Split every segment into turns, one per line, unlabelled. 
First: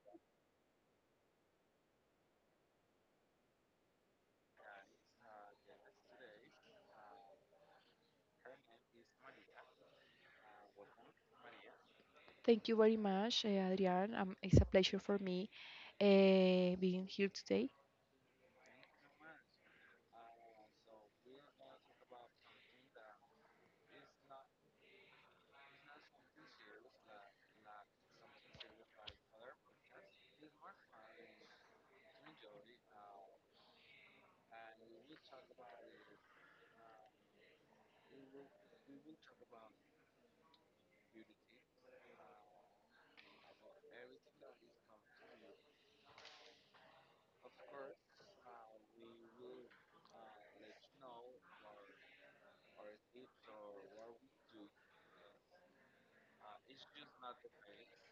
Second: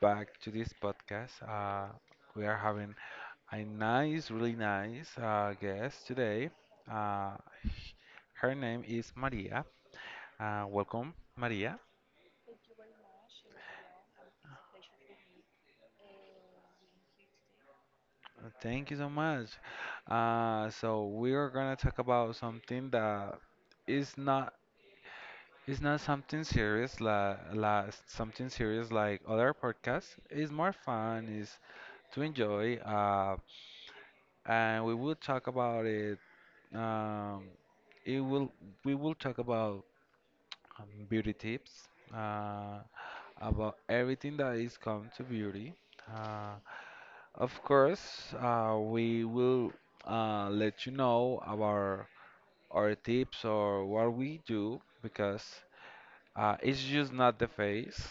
back to this podcast. We are having a nice, really nice guest today. Uh, h- Her name is Maria. Welcome, Maria.
Thank you very much, Adrián. It's a pleasure for me being here today.
Thank you so much. So we are gonna talk about something that is not is not something serious, something serious like other podcasts. It's more fun. Is to enjoy. And we will talk about it Um, it will we will talk about beauty tips, uh, about everything that is come to beauty. Uh, of course, we will let you know about our tips or what we do because it's just not the face,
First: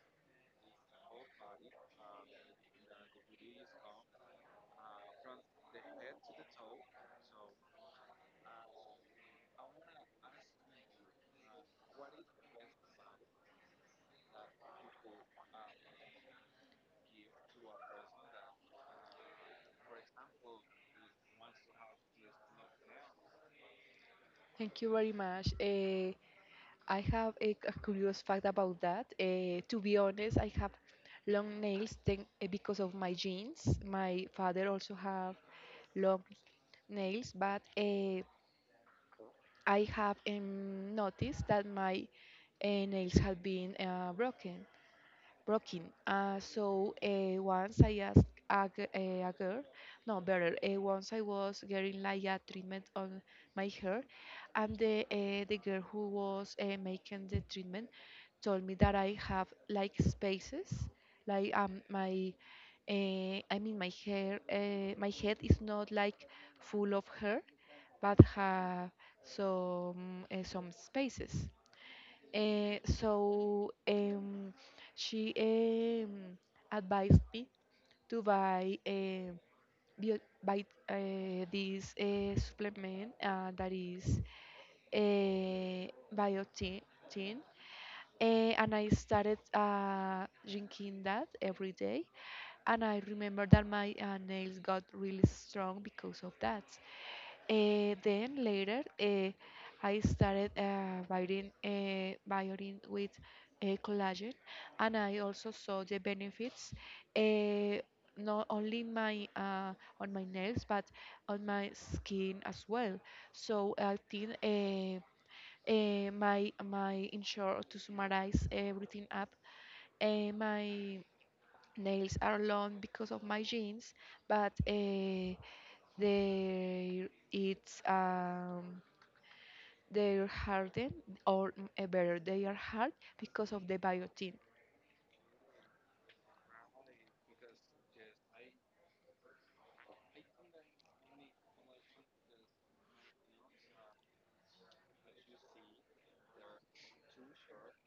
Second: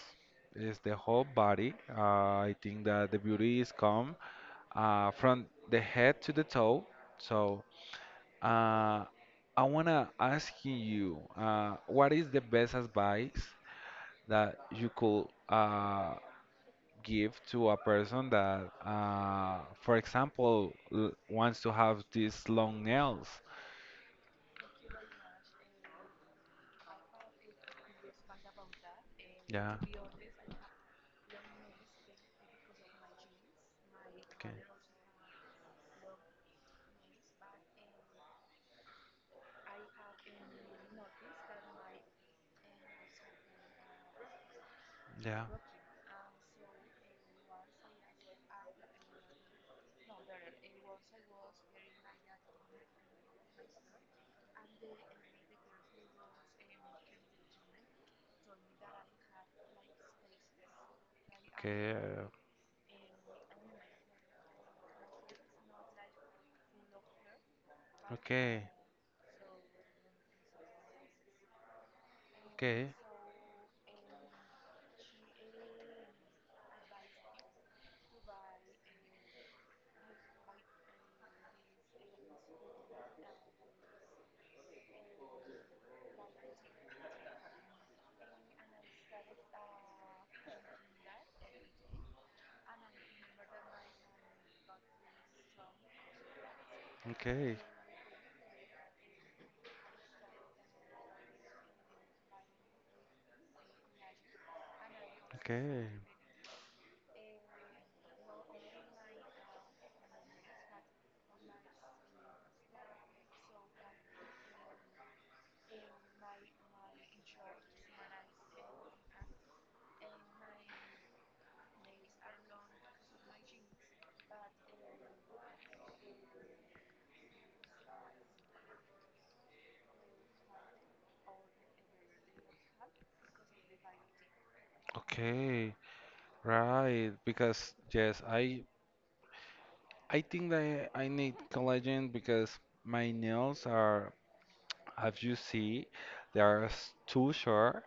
it's the whole body. I think that the beauty is come from the head to the toe. So Uh, I wanna ask you, what is the best advice that you could give to a person that, for example, l wants to have these long nails?
Thank you very much. I have a curious fact about that.
Yeah,
To be honest, I have long nails because of my genes. My
okay.
father also have long nails, but I have noticed that my nails have been broken.
Yeah.
Broken. So once I asked a girl, no, better, once I was getting like a treatment on my hair, and the girl who was making the treatment told me that I have like spaces, like
Okay.
I mean, my hair, my head is not like full of hair, but
Okay.
have some spaces. Uh,
Okay.
so um, she advised me to buy bio, buy this supplement that is biotin, tin, and I started drinking that every day. And I remember that my nails got really strong because of that.
Okay.
Then later, I started writing violin with collagen, and I also saw
Okay.
the benefits uh, not only my on my nails but on my skin as well. So I think my my in short to summarize everything up, my nails are long because of my jeans, but they it's they're hardened or better they are hard because of the biotin.
Okay. Right. Because yes, I think that I need collagen because my nails are. Have you see there's two short,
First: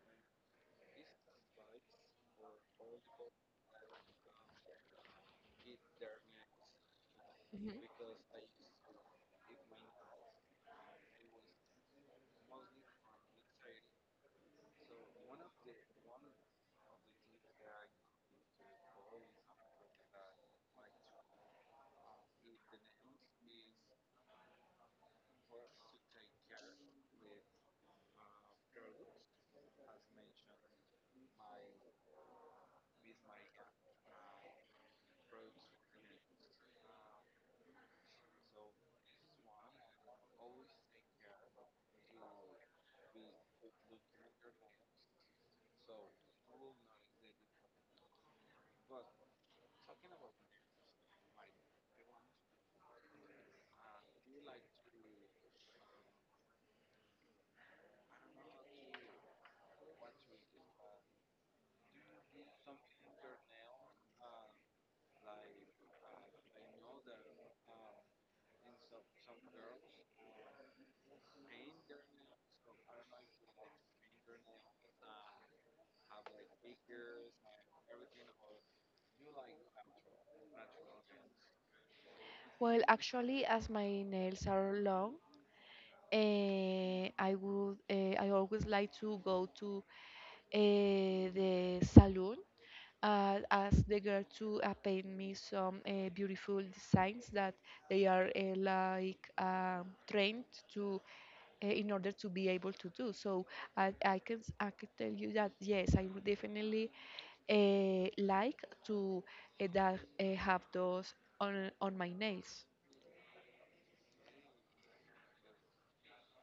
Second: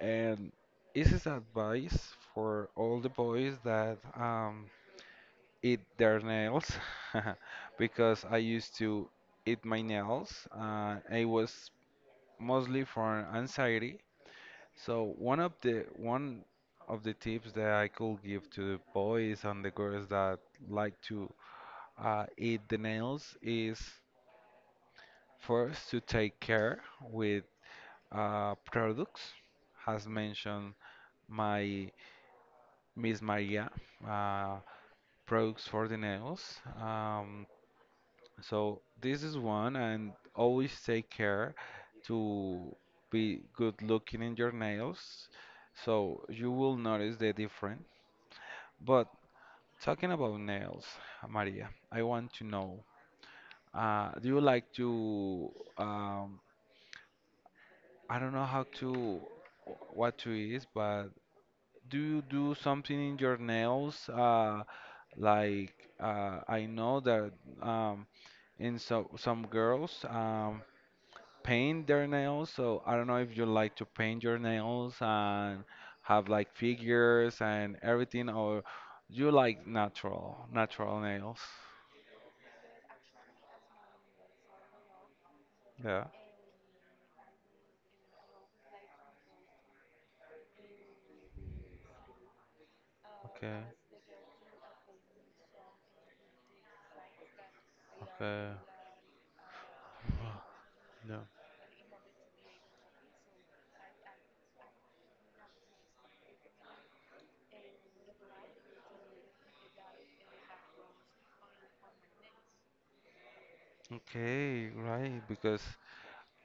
and this is advice for all the boys that eat their nails
Mhm.
because I used to eat my nails, it was mostly for anxiety. So one of the tips that I could give to the boys and the girls that like to eat the nails is first to take care with products has mentioned my Miss Maria, uh, products for the nails. So this is one, and always take care to be good looking in your nails, so you will notice the difference. But talking about nails, Maria, I want to know, do you like to um, I don't know how to what to is, but do you do something in your nails? Like I know that um, in so some girls paint their nails. So I don't know if you like to paint your nails and have like figures and everything, or you like natural nails.
Well, actually, as my nails are long,
Yeah.
I always like to go to the salon
Okay.
as the girl to paint me some beautiful designs that they are
Okay.
trained to
Yeah.
in order to be able to do. So I can tell you that yes, I would definitely like to that have those on my nails.
Okay, right, because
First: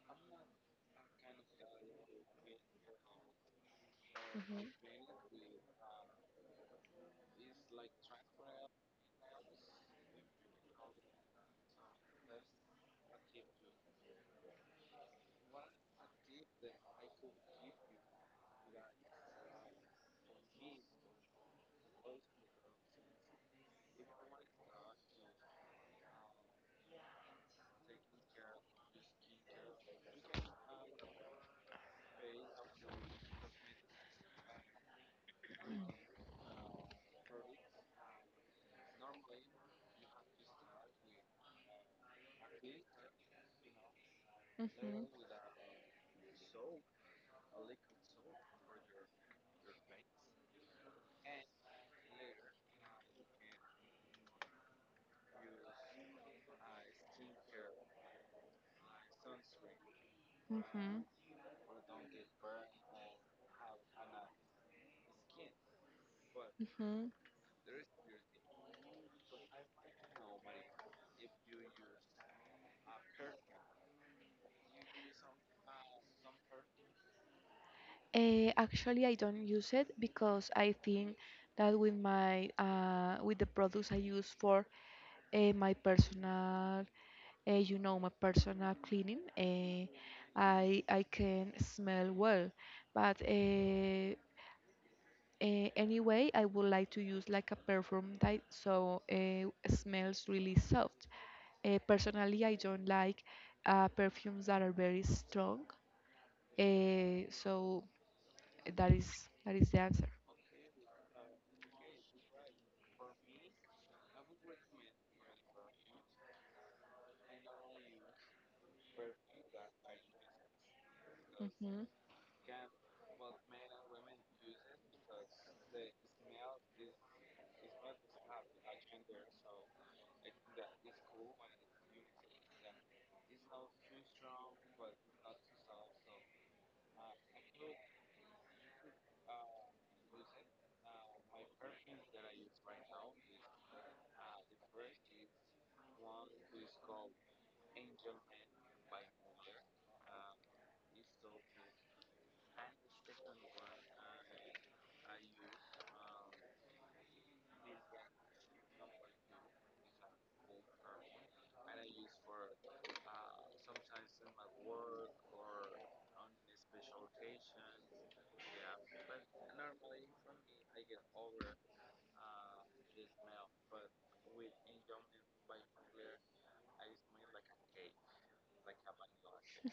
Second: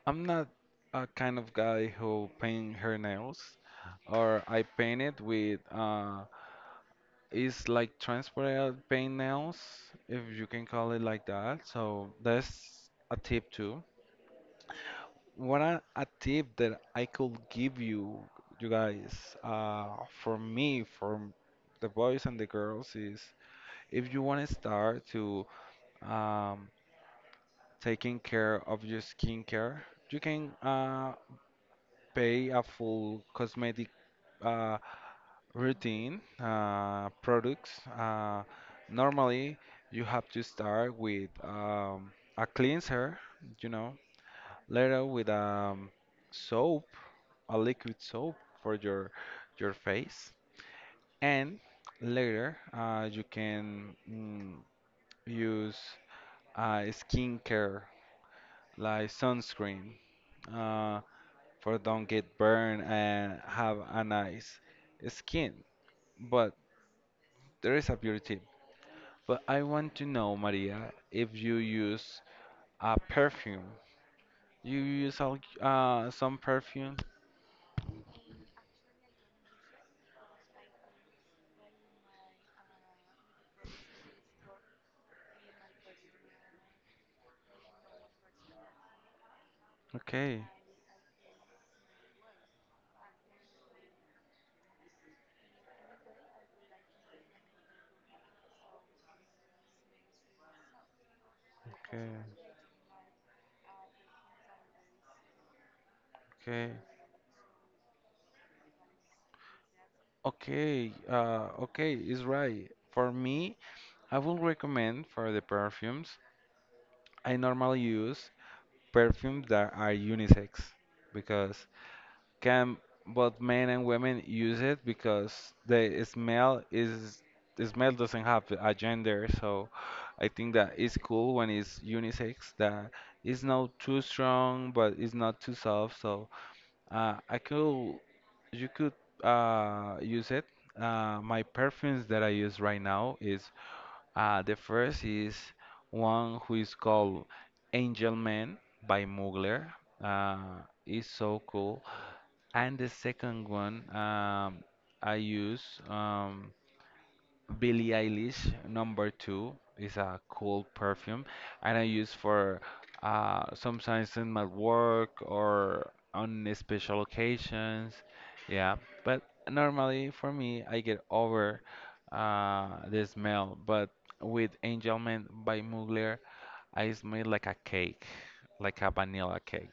I'm not a kind of guy who paint her nails, or
Mhm.
I paint it with it's like transparent paint nails, if you can call it like that. So that's a tip too. What a tip that I could give you, you guys, for me, for the boys and the girls is if you want to start to um, taking care of your skincare, you can pay a full cosmetic uh, routine products. Uh, normally, you have to start with a cleanser, you know, later
Mhm.
with soap, a liquid soap for your face, and later you can use skincare like sunscreen uh,
Mhm.
for don't get burned and have a nice skin. But
Mhm.
there is a beauty. But I want to know, Maria, if you use a perfume. You use some perfume?
Actually, I don't use it because I think that with my with the products I use for my personal, you know, my personal cleaning.
Okay,
I can smell well, but anyway, I would like to use like a perfume that so smells really soft.
okay,
Personally, I don't like perfumes that are very strong.
okay,
So that is that is the answer.
okay, okay, is right. For me, I will recommend for the perfumes. I normally use perfumes that are unisex because
Mhm.
can both men and women use it because the smell doesn't have a gender. So I think that it's cool when it's unisex, that it's not too strong but it's not too soft. So I could you could use it. My perfumes that I use right now is, the first is one who is called Angel Man by Mugler. Uh, it's so cool. And the second one, I use, um, Billie Eilish number two, is a cool perfume, and I use for sometimes in my work or on special occasions. Yeah, but normally for me, I get over the smell. But with Angel Man by Mugler, I smell like a cake, like a vanilla cake.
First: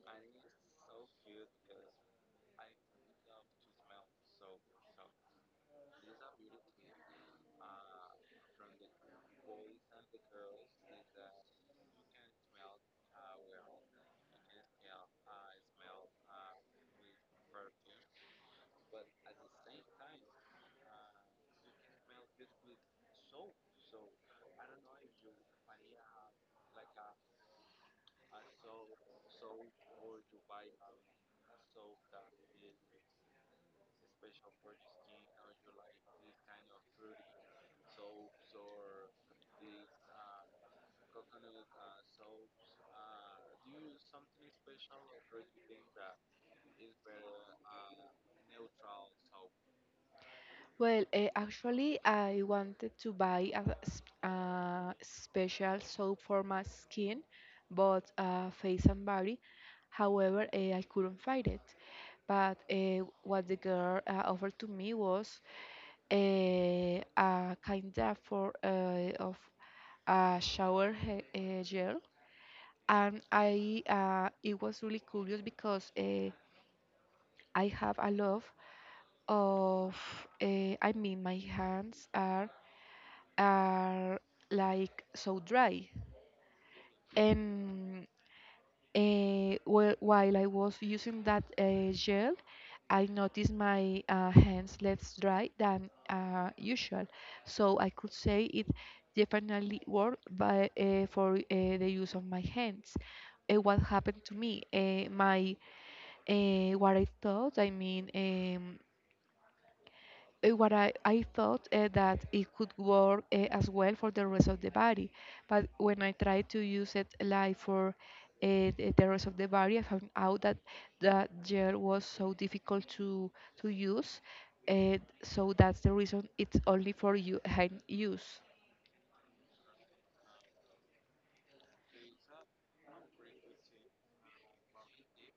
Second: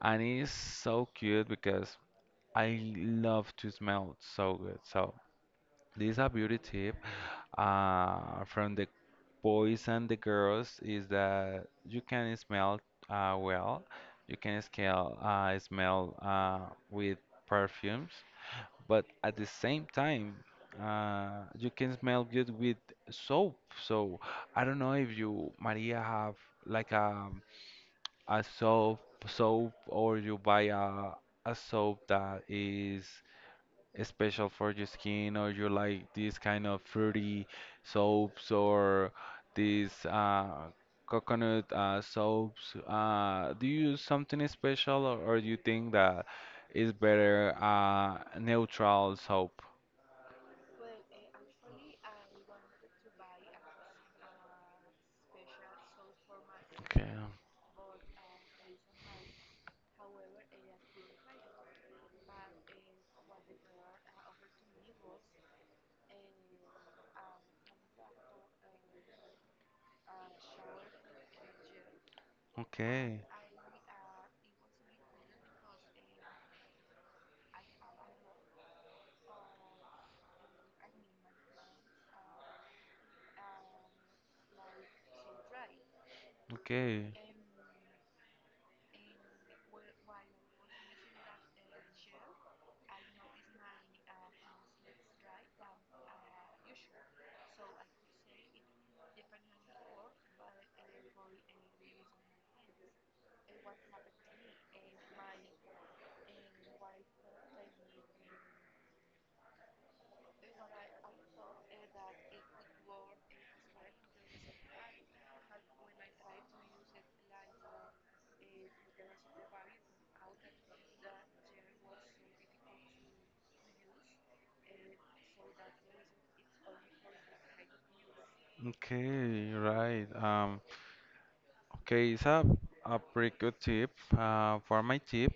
And it's so cute because I love to smell so good. So this is a beauty tip from the boys and the girls is that you can smell well. You can scale, smell with perfumes, but at the same time, you can smell good with soap. So I don't know if you, Maria, have like a soap or you buy a soap that is special for your skin, or you like this kind of fruity soaps or these coconut soaps. Do you use something special or do you think that is better neutral soap?
Well, actually, I wanted to buy a special soap for my
Okay,
skin, both face and body. However, I couldn't find it. But what the girl offered to me was a kind of a shower gel, and
okay,
I it was really curious because I have a love of I mean my hands are like so dry.
okay.
And while I was using that gel, I noticed my hands less dry than usual. So I could say it definitely worked for the use of my hands. What happened to me? My What I thought, I mean, I thought that it could work as well for the rest of the body. But when I tried to use it like for the rest of the body, I found out that that gel was so difficult to use. So that's the reason it's only for you hand use.
Okay, right. Okay, it's a pretty good tip. For my tip,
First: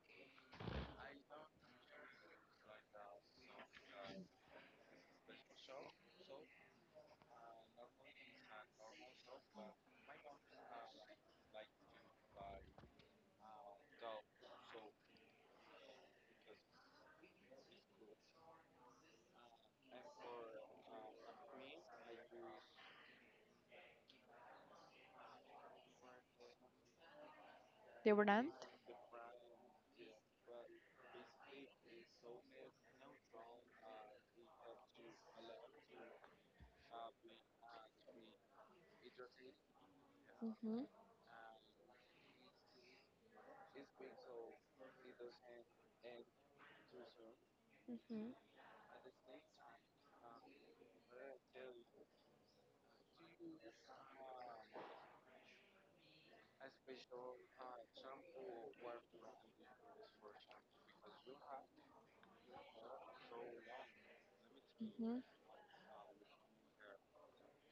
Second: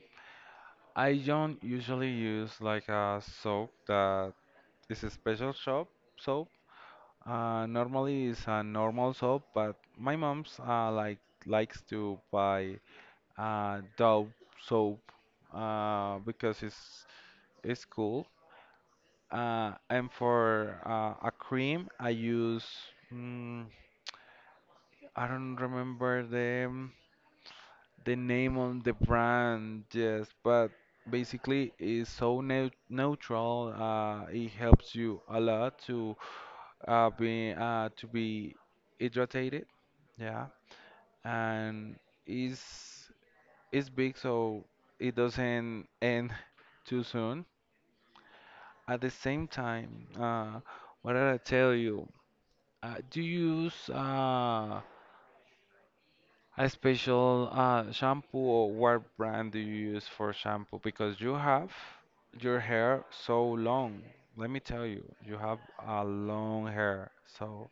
I don't usually use like a soap that it's a special shop soap. Normally it's a normal soap, but my mom's likes to buy Dove soap because it's cool. And for a cream, I use mm, I don't remember
The
the
brand?
name on the brand, yes, but basically it's so neutral. It helps you a lot to being to be hydrated, yeah,
Mm-hmm.
and it's it's big, so it doesn't end too soon.
Mm-hmm.
At the same time, what did I tell you? Do you use a special shampoo, or what brand do you use for shampoo? Because you have your hair so long. Let me tell you, you have a long hair. So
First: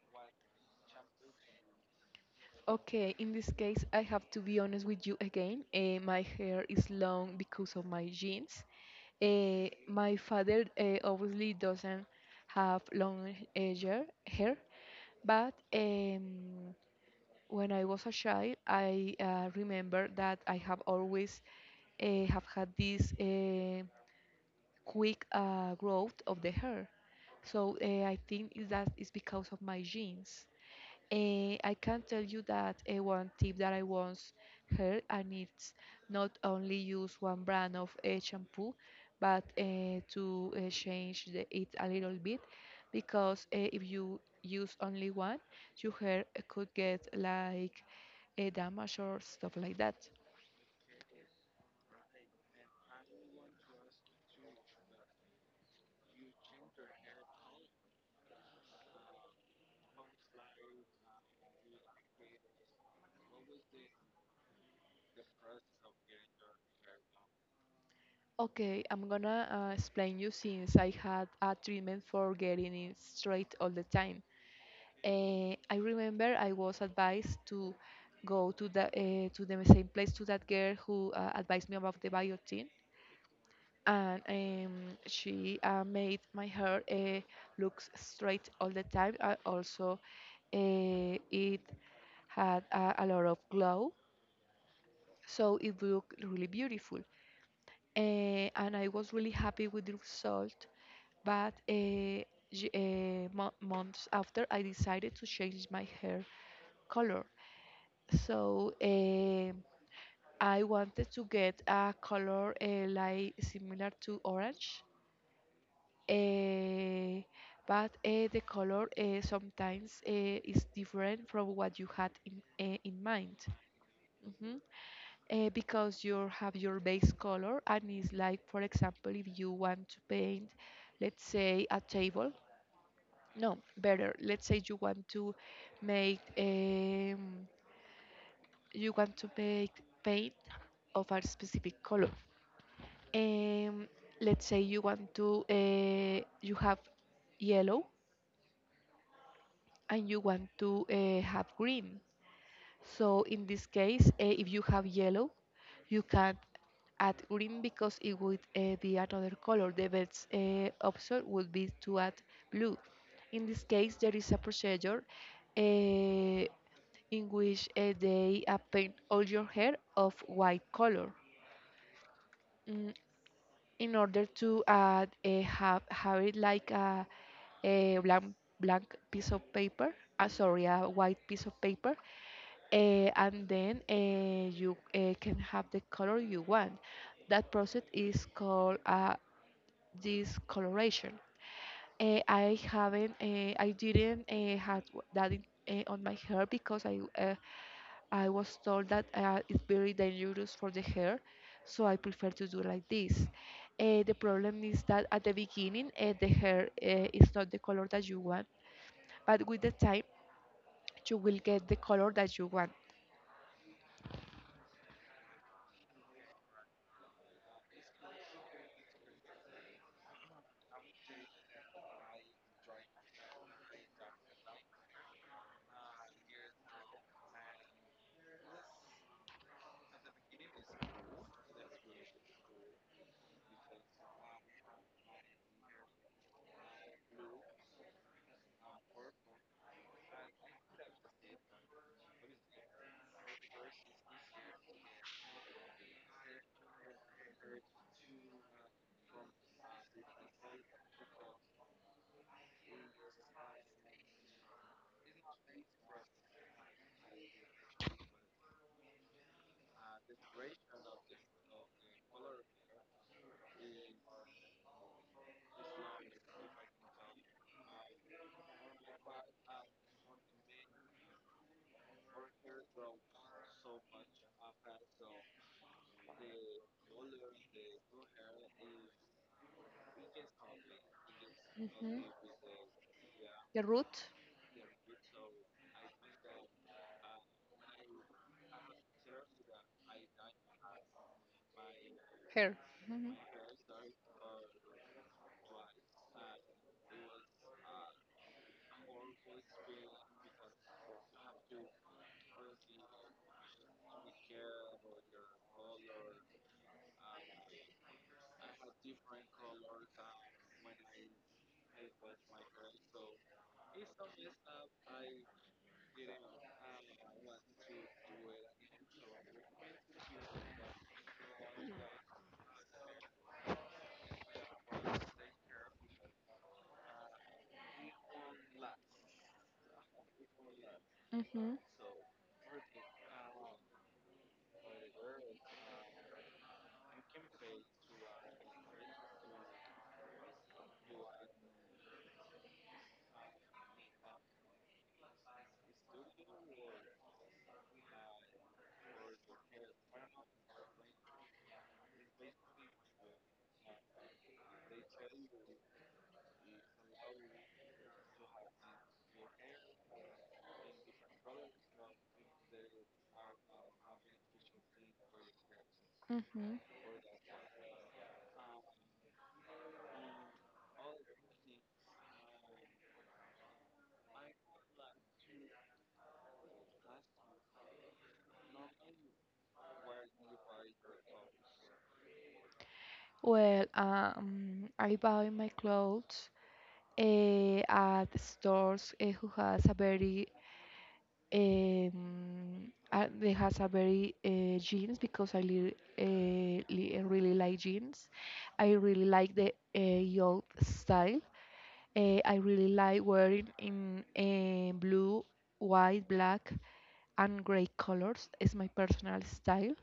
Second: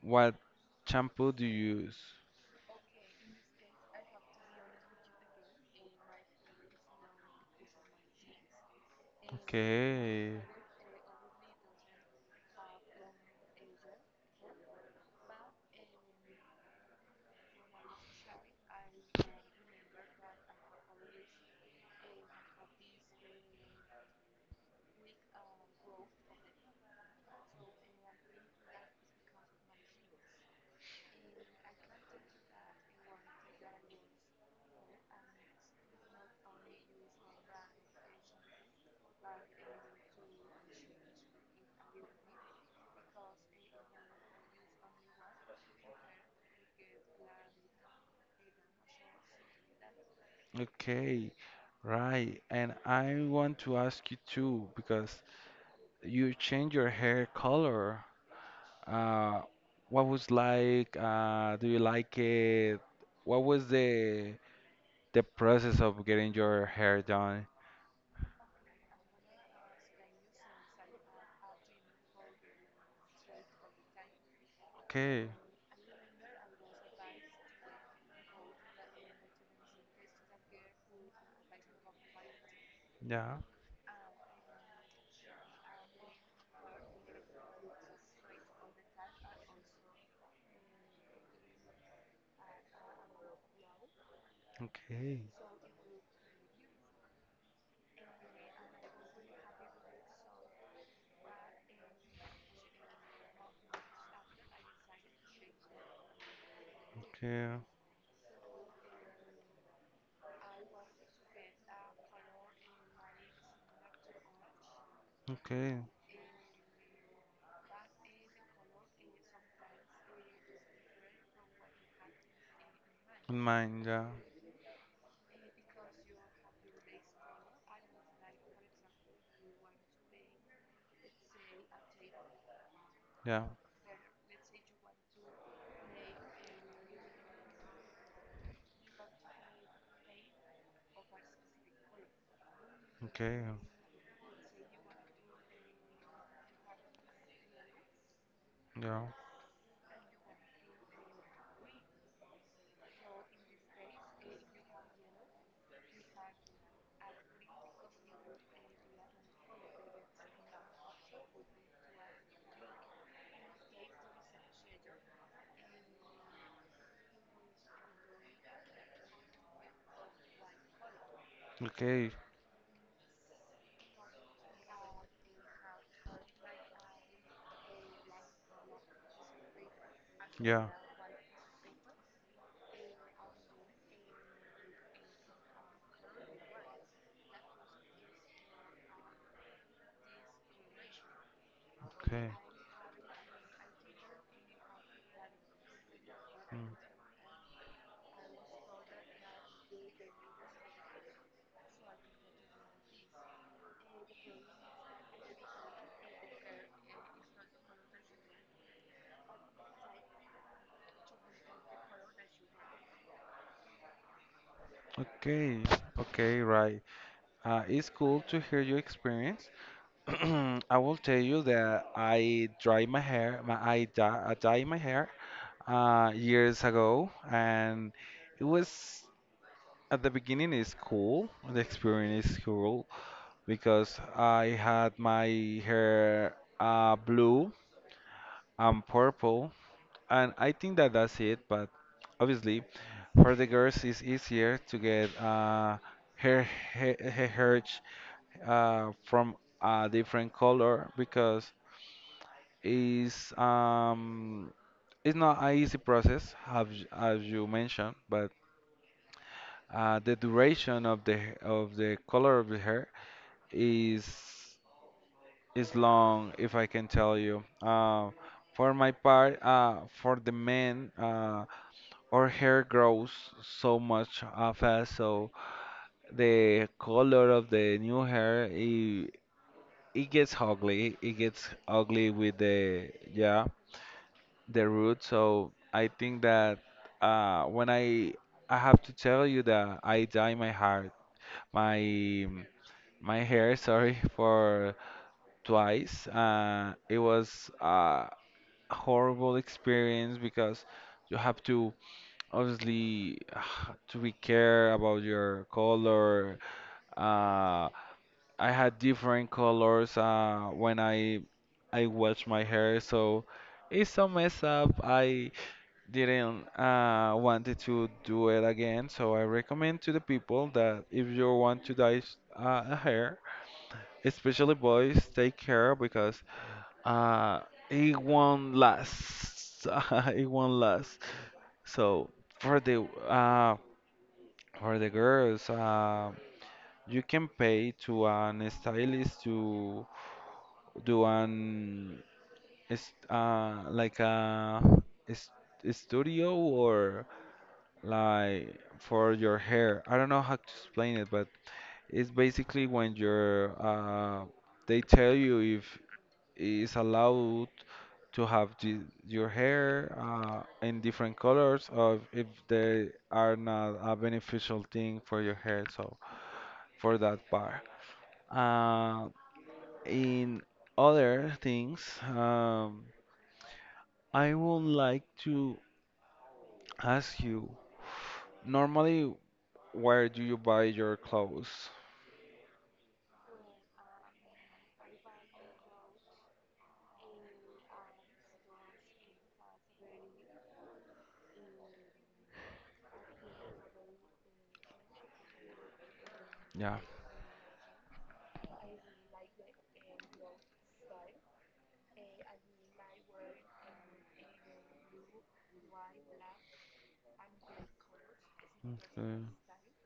what shampoo do you use?
Okay, in this case, I have to be honest with you again. My hair is long because of my genes. My
Okay,
father obviously doesn't have long hair, but when I was a child, I remember that I have always have had this quick growth of the hair. So I think is that is because of my genes. I can tell you that one tip that I once heard, and it's not only use one brand of shampoo, but change the, it a little bit, because if you use only one, your hair could get like a damage or stuff like that.
okay, right. And I want to ask you too, because you change your hair color. Uh, what was like? Do you like it? What was the process of getting your hair done?
Okay, I'm gonna explain you since I had a treatment for getting it straight all the time.
Okay,
I remember I was advised to go to the same place to that girl who advised me about the biotin,
yeah,
and she made my hair look straight all the time. Also, it had a lot of glow,
okay,
so it looked really beautiful. And I was really happy with the result. But months after, I decided to change my hair color.
okay,
So I wanted to get a color like similar to orange,
okay.
eh, but the color sometimes is different from what you had in mind.
Mine, yeah,
Mhm. Because you have your base color, and it's like, for example, if you want to paint, let's say, a table.
yeah,
No, better. Let's say you want to make. You want to make paint of a specific color.
okay,
Um, let's say you want to you have yellow
yeah,
and you want to have green. So in this case, if you have yellow, you can add green because it would be another color. The best option would be to add blue. In this case, there is a procedure uh, in which they paint all your hair of white color.
okay,
mm, in order to add a have it like a, a blank piece of paper sorry
yeah,
a white piece of paper, and then you can have the color you want. That process is called discoloration.
okay,
I didn't had that on my hair
mm,
because I was told that it's very dangerous for the hair, so I prefer to do like this. The problem is that at the beginning, the hair is not the color that you want, but with the time, you will get the color that you want.
okay, okay, right. It's cool to hear your experience. I will tell you that I dry my hair, my I dye my hair years ago, and it was, at the beginning is cool. The experience is cool because I had my hair blue and purple, and I think that that's it. But obviously, for the girls, it's easier to get hair, hair, hair, from a different color because it's um, it's not an easy process, have, as you mentioned, but the duration of the color of the hair is is long, if I can tell you. For my part, for the men, our hair grows so much fast, so the color of the new hair I it gets ugly. It gets
Mhm.
ugly with the, yeah,
The root.
the root. So I think that when I have to tell you that I dye my heart my
Hair. Mhm.
my hair, sorry, for twice. It was a horrible experience because you have to obviously to be care about your color. Uh, I had different colors when I washed my hair, so it's so messed up. I didn't wanted to do it again, so I recommend to the people that if you want to dye a hair, especially boys, take care because uh, it won't last. It won't last.
Hmm.
So for the uh, for the girls, you can pay to an stylist to do an, is a is studio or like for your hair. I don't know how to explain it, but it's basically when you're they tell you if it's allowed to have your hair in different colors, or if they are not a beneficial thing for your hair. So
Hmm.
for that part. Uh in other things, um I would like to ask you, normally, where do you buy your clothes?
Well, I buy my clothes at stores who has a very they has a very jeans because I li uh,
Yeah.
li eh, really like jeans. I really like the old style. I really like wearing in blue, white, black, and gray colors. It's my
Okay.
personal style.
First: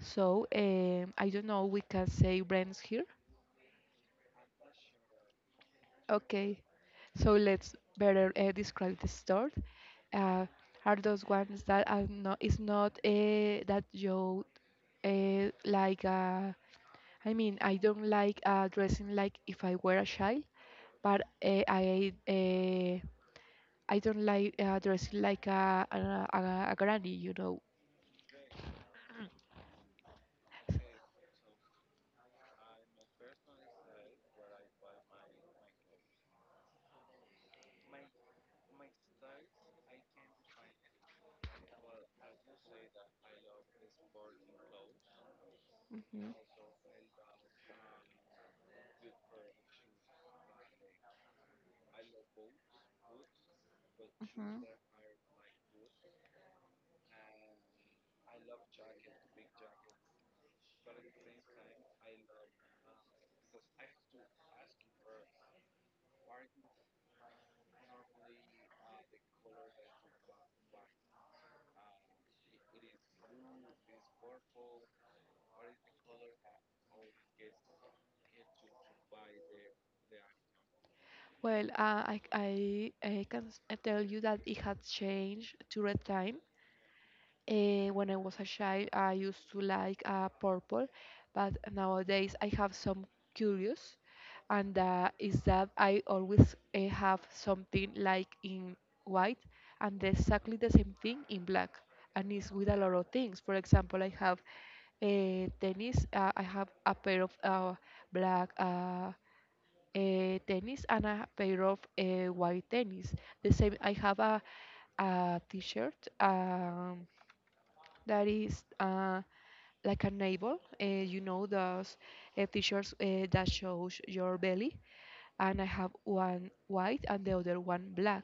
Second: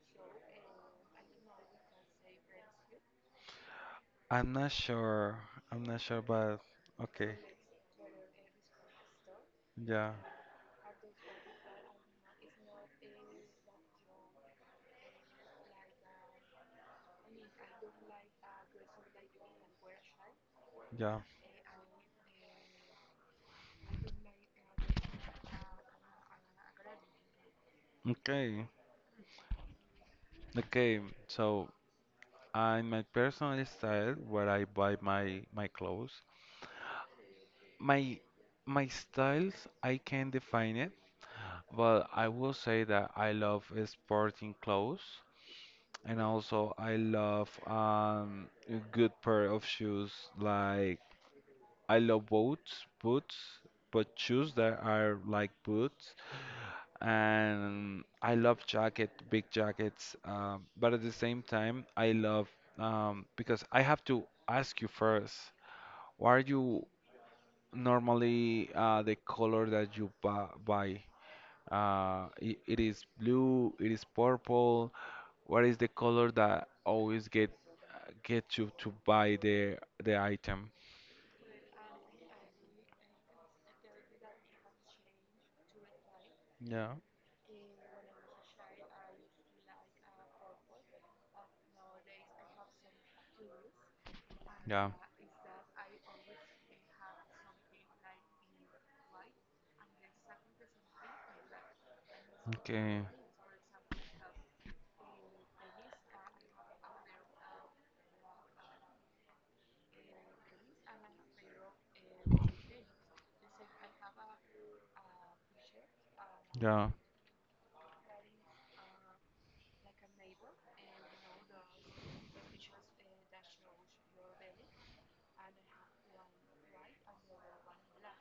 So I don't know. We can say brands here.
I'm not sure. I'm not sure,
Okay,
but
so
okay.
let's better describe the store.
Yeah,
Uh, are those ones that are not? It's not that you like. I mean, I don't like dressing like if I were a child,
yeah.
but I don't like dressing like a, a granny, you know.
Okay. Okay. So, in my personal style, where I buy my clothes, my my styles, I can define it, but I will say that I love sporting clothes. And
Mhm.
also, I love a good pair of shoes. Like I love boots, but shoes
Hmm.
that are like boots. And I love jacket, big jackets. But at the same time, I love because I have to ask you first, what are you normally, the color that you bu buy? I it is blue, it is purple. What is the color that always get you to buy the item?
Well, I can tell you that it has changed through the time.
Yeah,
When I was a child, I used to like purple, but nowadays I have some curious, and
yeah,
is that I always have something like in white and exactly the same thing in black, and it's with a lot
okay,
of things. For example, I have a tennis, I have a pair of black tennis and a pair of white tennis. The same, I have a t-shirt.
yeah,
Um, that is like a navel. You know those t-shirts that shows your belly, and I have one white and the other one black.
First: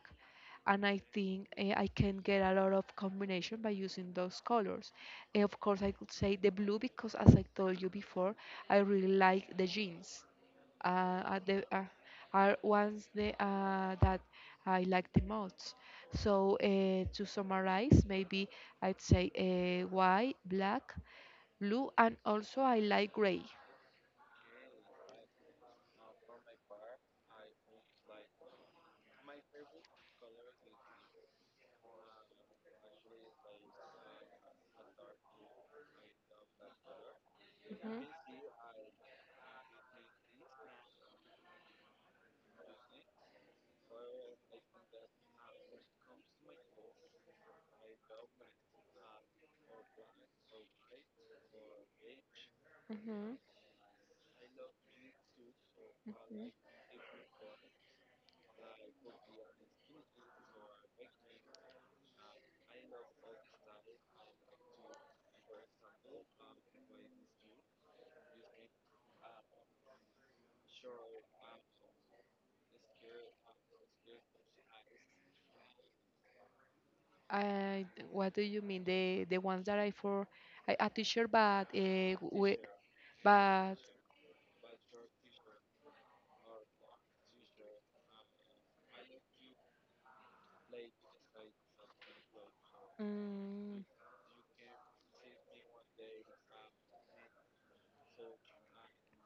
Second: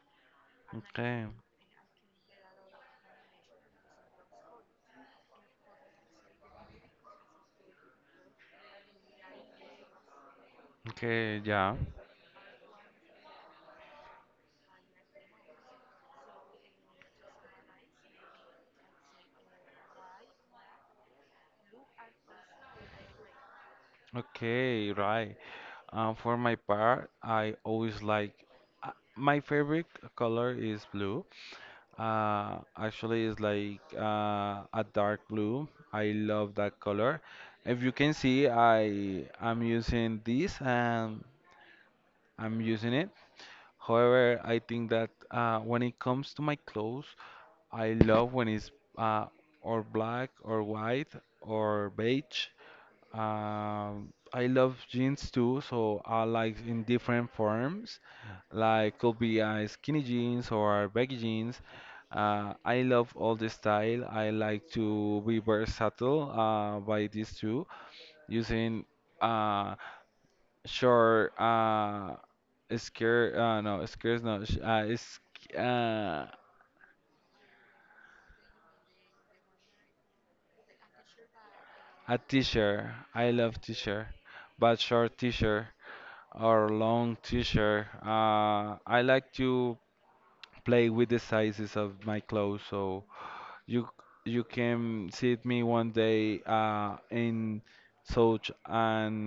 And I
okay,
think I can get a lot of combination by using those colors. Of course, I could say the blue because, as I told you before, I really like the jeans uh, are
okay,
the
yeah,
uh, are ones that I like the most. So to summarize, maybe I'd say white, black, blue, and also I like gray.
okay, right. For my part, I always like uh, my favorite color is blue. Actually, it's like a dark blue. I love that color. If you
Mhm,
can see, I am using this and I'm using it. However, I think that when it comes to my clothes, I love when it's uh, or black or white or beige.
mhm,
I love jeans too, so I
mhm.
like in different forms, like could be skinny jeans or baggy jeans. I love all the style. I like to be versatile by these two, using uh, short skirt, no, skirts, no, is uh,
I, what do you mean? The ones that I for I, a teacher, but
a
we,
t-shirt. I love
but
t-shirt, but short t-shirt or long t-shirt. I like to play with the sizes of my clothes. So
mm,
you you can see me one day in such and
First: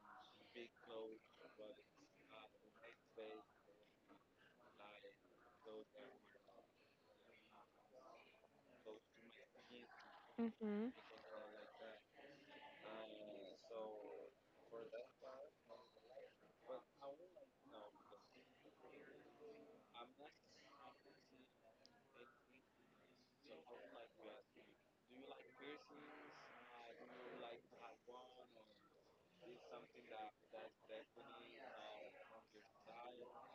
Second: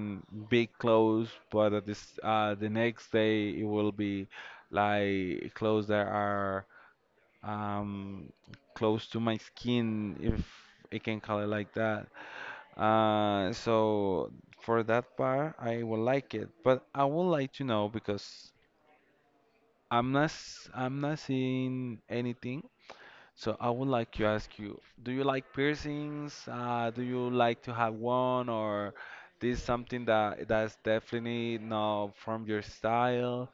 big clothes, but at this the next day it will be like clothes that are um, close to my skin, if
mhm.
I can call it like that. So for that part, I will like it, but I would like to know because I'm not seeing anything. So I would like to ask you, do you like piercings? Do you like to have one, or this is something that that's definitely not from your style?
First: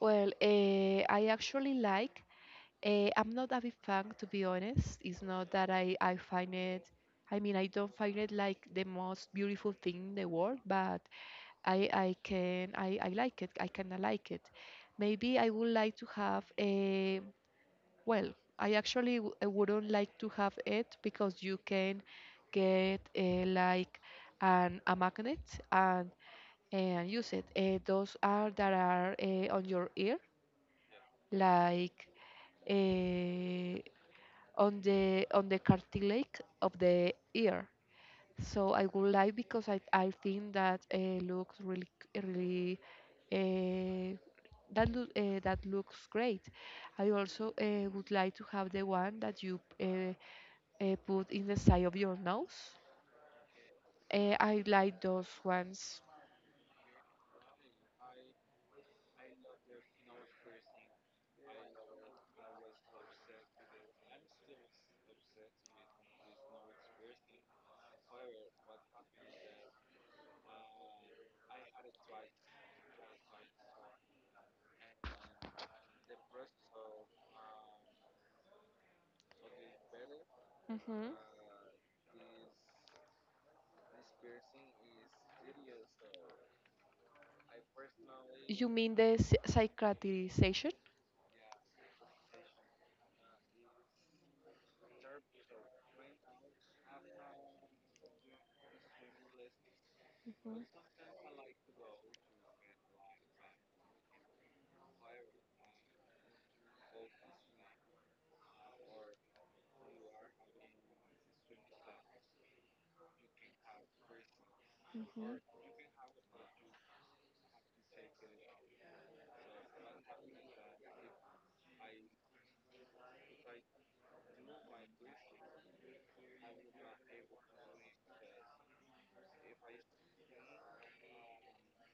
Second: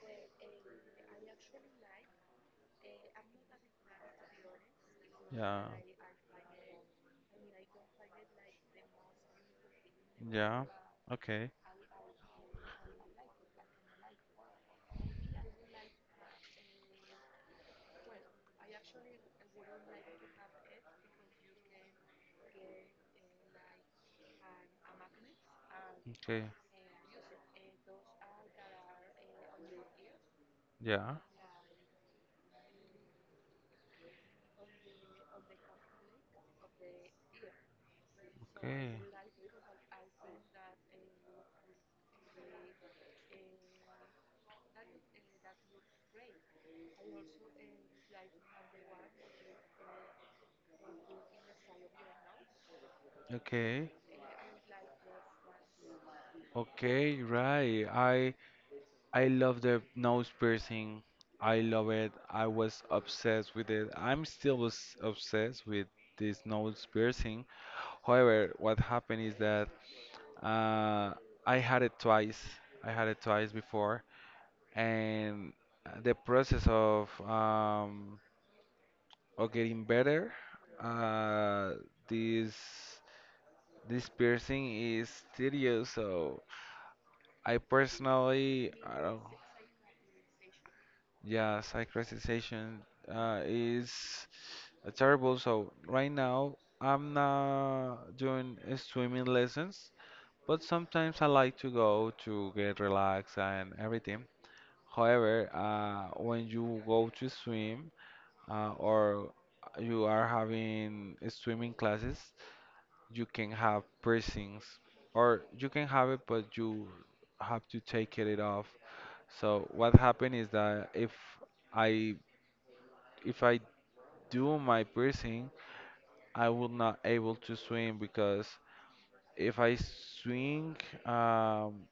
Well, I actually like. I'm not a big fan, to be honest. It's not
Yeah,
that I find it, I mean, I don't find it like the most beautiful thing in the world,
yeah,
but
okay,
I like it. I kind of like it. Maybe I would like to have a, well, I actually I wouldn't like to have it because you can get a magnet and,
okay,
and use it. Those are that are on your ear,
yeah,
like. uh, on the on the cartilage of the ear. So I
okay,
would like because I think that looks really really uh, that looks great. I also would like to have the one that you put in the side of your nose.
okay,
I like those ones.
okay, right. I love the nose piercing. I love it. I was obsessed with it. Obsessed with this nose piercing. However, what happened is that uh, I had it twice. I had it twice before, and the process of getting better,
Hmm.
uh, this this piercing is tedious. So I
You
personally,
mean
I
the
don't.
cicatrization?
Yeah, cyclicization is terrible. So right now I'm not doing swimming lessons. But
Mhm,
sometimes I like to go to get relaxed and everything. However, when you go to swim or you are having swimming classes, you can have piercings,
mhm.
or you can have it, but you have to take it off. So what happened is that I if I do my piercing, I will not able to swim because if I swing, um,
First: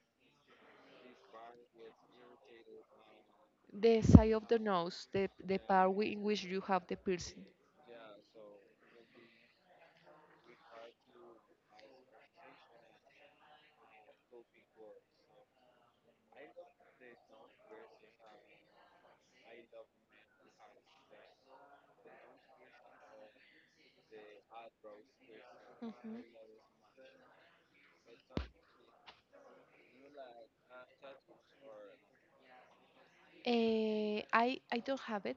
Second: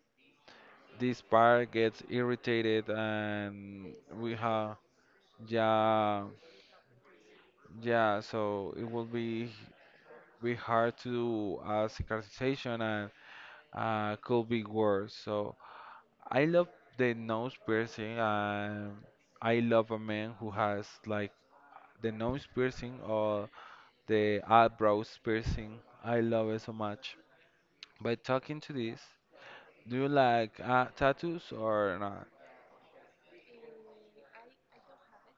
this part gets irritated and
The side
we
of the
have,
nose, the part in
yeah,
which you have the piercing.
yeah, it will be hard to do a cicatrization and could be worse. So I love the nose piercing, and I love a man who has like the nose piercing or the eyebrows piercing.
Mhm.
I love it so much. By talking to this, do you like tattoos or not?
I I don't have it,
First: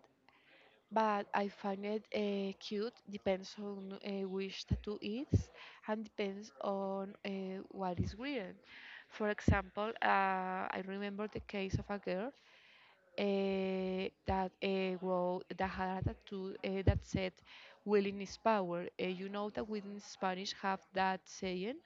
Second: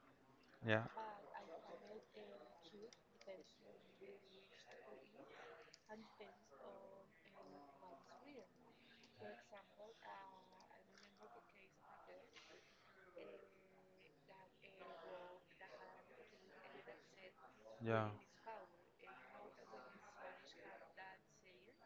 Yeah.
but I find it cute. Depends on which tattoo it is, and depends on what is written. For example, I remember the case of a girl uh, that had a tattoo that said
Yeah.
"Willing is power." You know that we in Spanish have that saying.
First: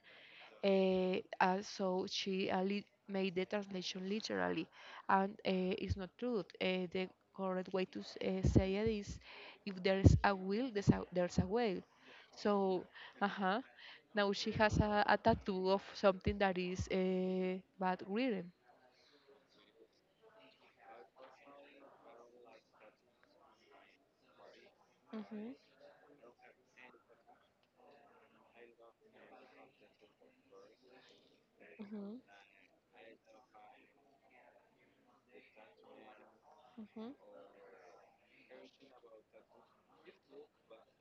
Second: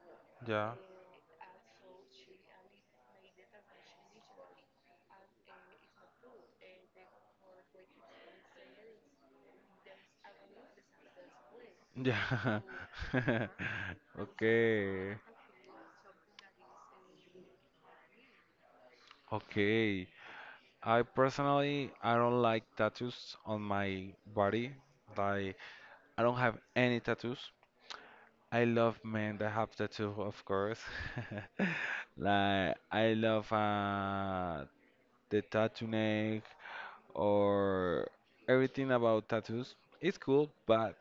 Yeah.
So she made the translation literally, and it's not true. The correct way to say it is, if there's a will, there's there's a way.
Yeah.
So, uh-huh. Now she has
Okay.
a tattoo of something that is bad written.
Okay. I personally, I don't like tattoos on my body.
Mhm.
Like, I don't have any tattoos. I love men that have tattoo, of course.
Mhm.
Like, I love the tattoo neck
Mhm.
or everything about tattoos. It's cool, but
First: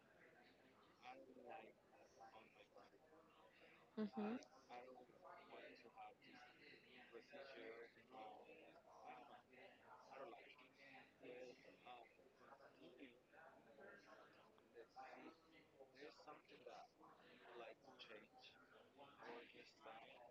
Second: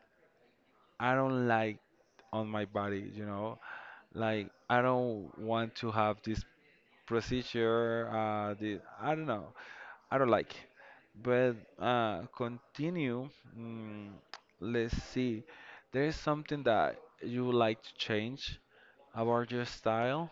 I don't like on my body, you know.
Mhm.
Like, I don't want to have this procedure. The I don't know. I don't like. But continue. Mm, let's see. There is something that you would like to change. About your style?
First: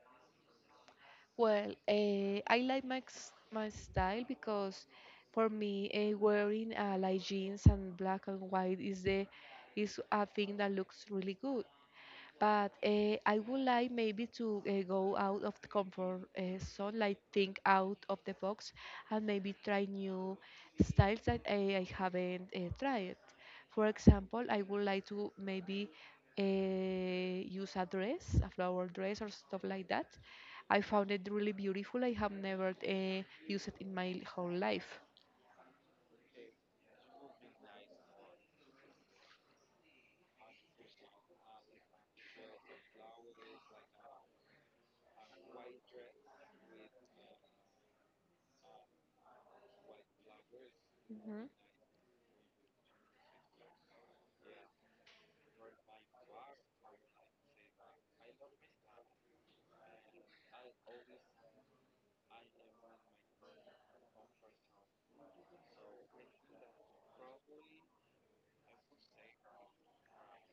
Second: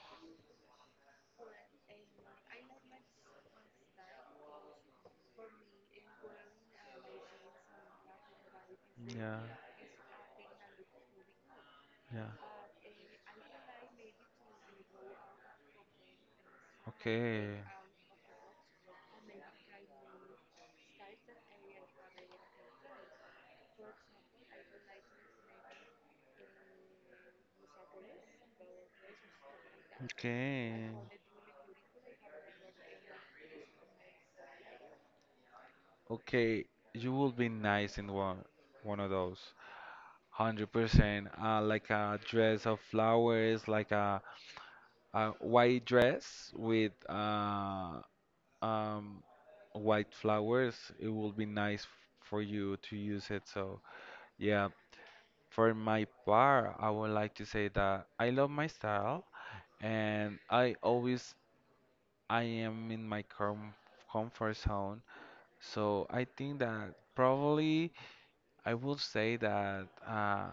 Well, I like my my style because for me, wearing like jeans and black and white is the
Yeah,
is a thing that looks really good.
yeah.
But I would like maybe to go out of the comfort zone, like think
Okay,
out of the box, and maybe try new styles that I haven't tried. For example, I would like to maybe use a dress, a flower dress, or stuff like that. I
okay,
found it really beautiful. I have never used it in my whole life.
okay. You will be nice in one of those. 100%. Like a dress of flowers, like a white dress with um, white flowers. It will be
Mhm,
nice for you to use it. So, yeah, for my part, I would like to say that I love my style, and I am in my comfort zone. So I think that probably I will say that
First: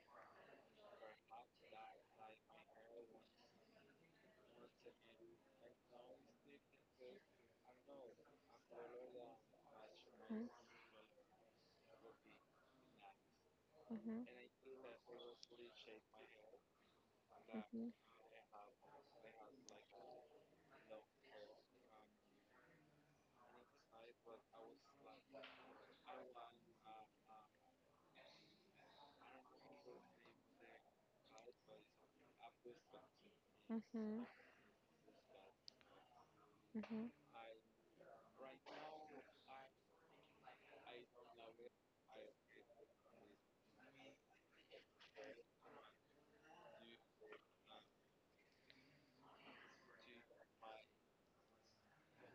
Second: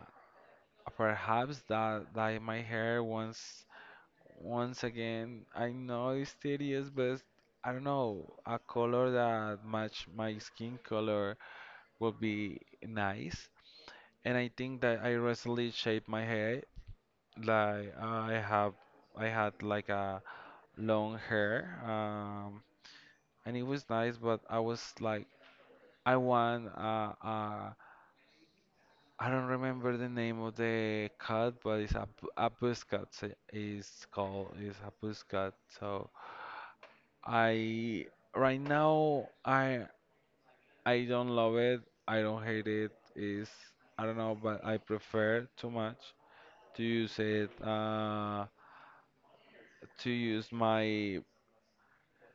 perhaps that my hair, once once again, I know it's tedious, but I don't know, a color that match my
mhm,
skin color would be nice.
mhm,
And I think that I recently shaped my hair. Like, I had like a long hair. And it was nice, but I was like, I want I don't remember the name of the cat, but it's a a pussycat. So it's
mhm,
called, it's a pussycat. So
mhm,
I right now I don't love it. I don't hate it. It's, I don't know, but I prefer too much to use it to use my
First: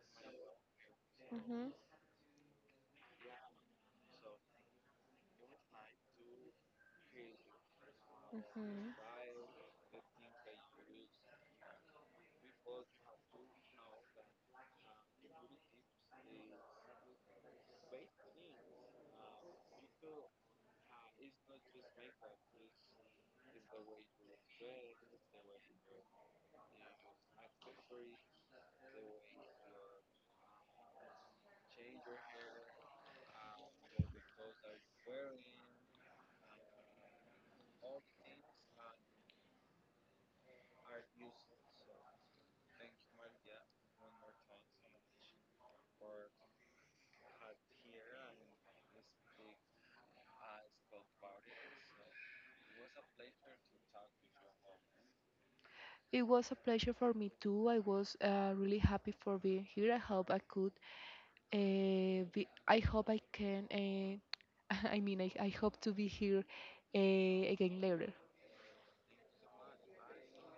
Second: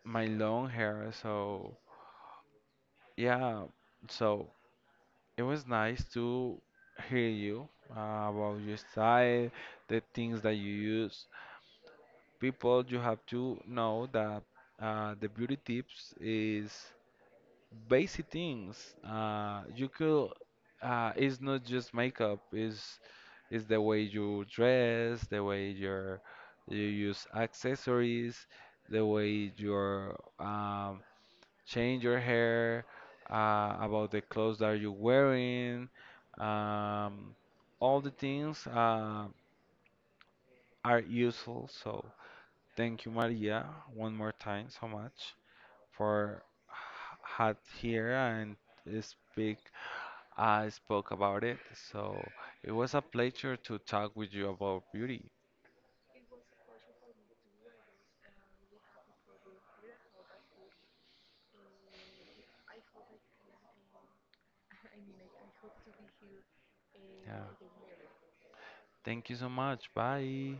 my long hair.
mhm, mhm,
So yeah, so. It was nice to hear you about your
mhm.
style, the things that you use. People, you have to know that the beauty tips is basic things. It's not just makeup, it's the way you dress, the way your you use accessories, the way your change your hair, about the clothes that you're wearing. Um, all the things are useful. So thank you, Maria, one more time so much for had here and speak. I spoke about it. So it was a pleasure to talk with you about beauty.
It was a pleasure for me too. I was really happy for being here. I hope I could. I hope I can. I mean, I hope to be here
Yeah.
again later.
Thank you so much. Bye.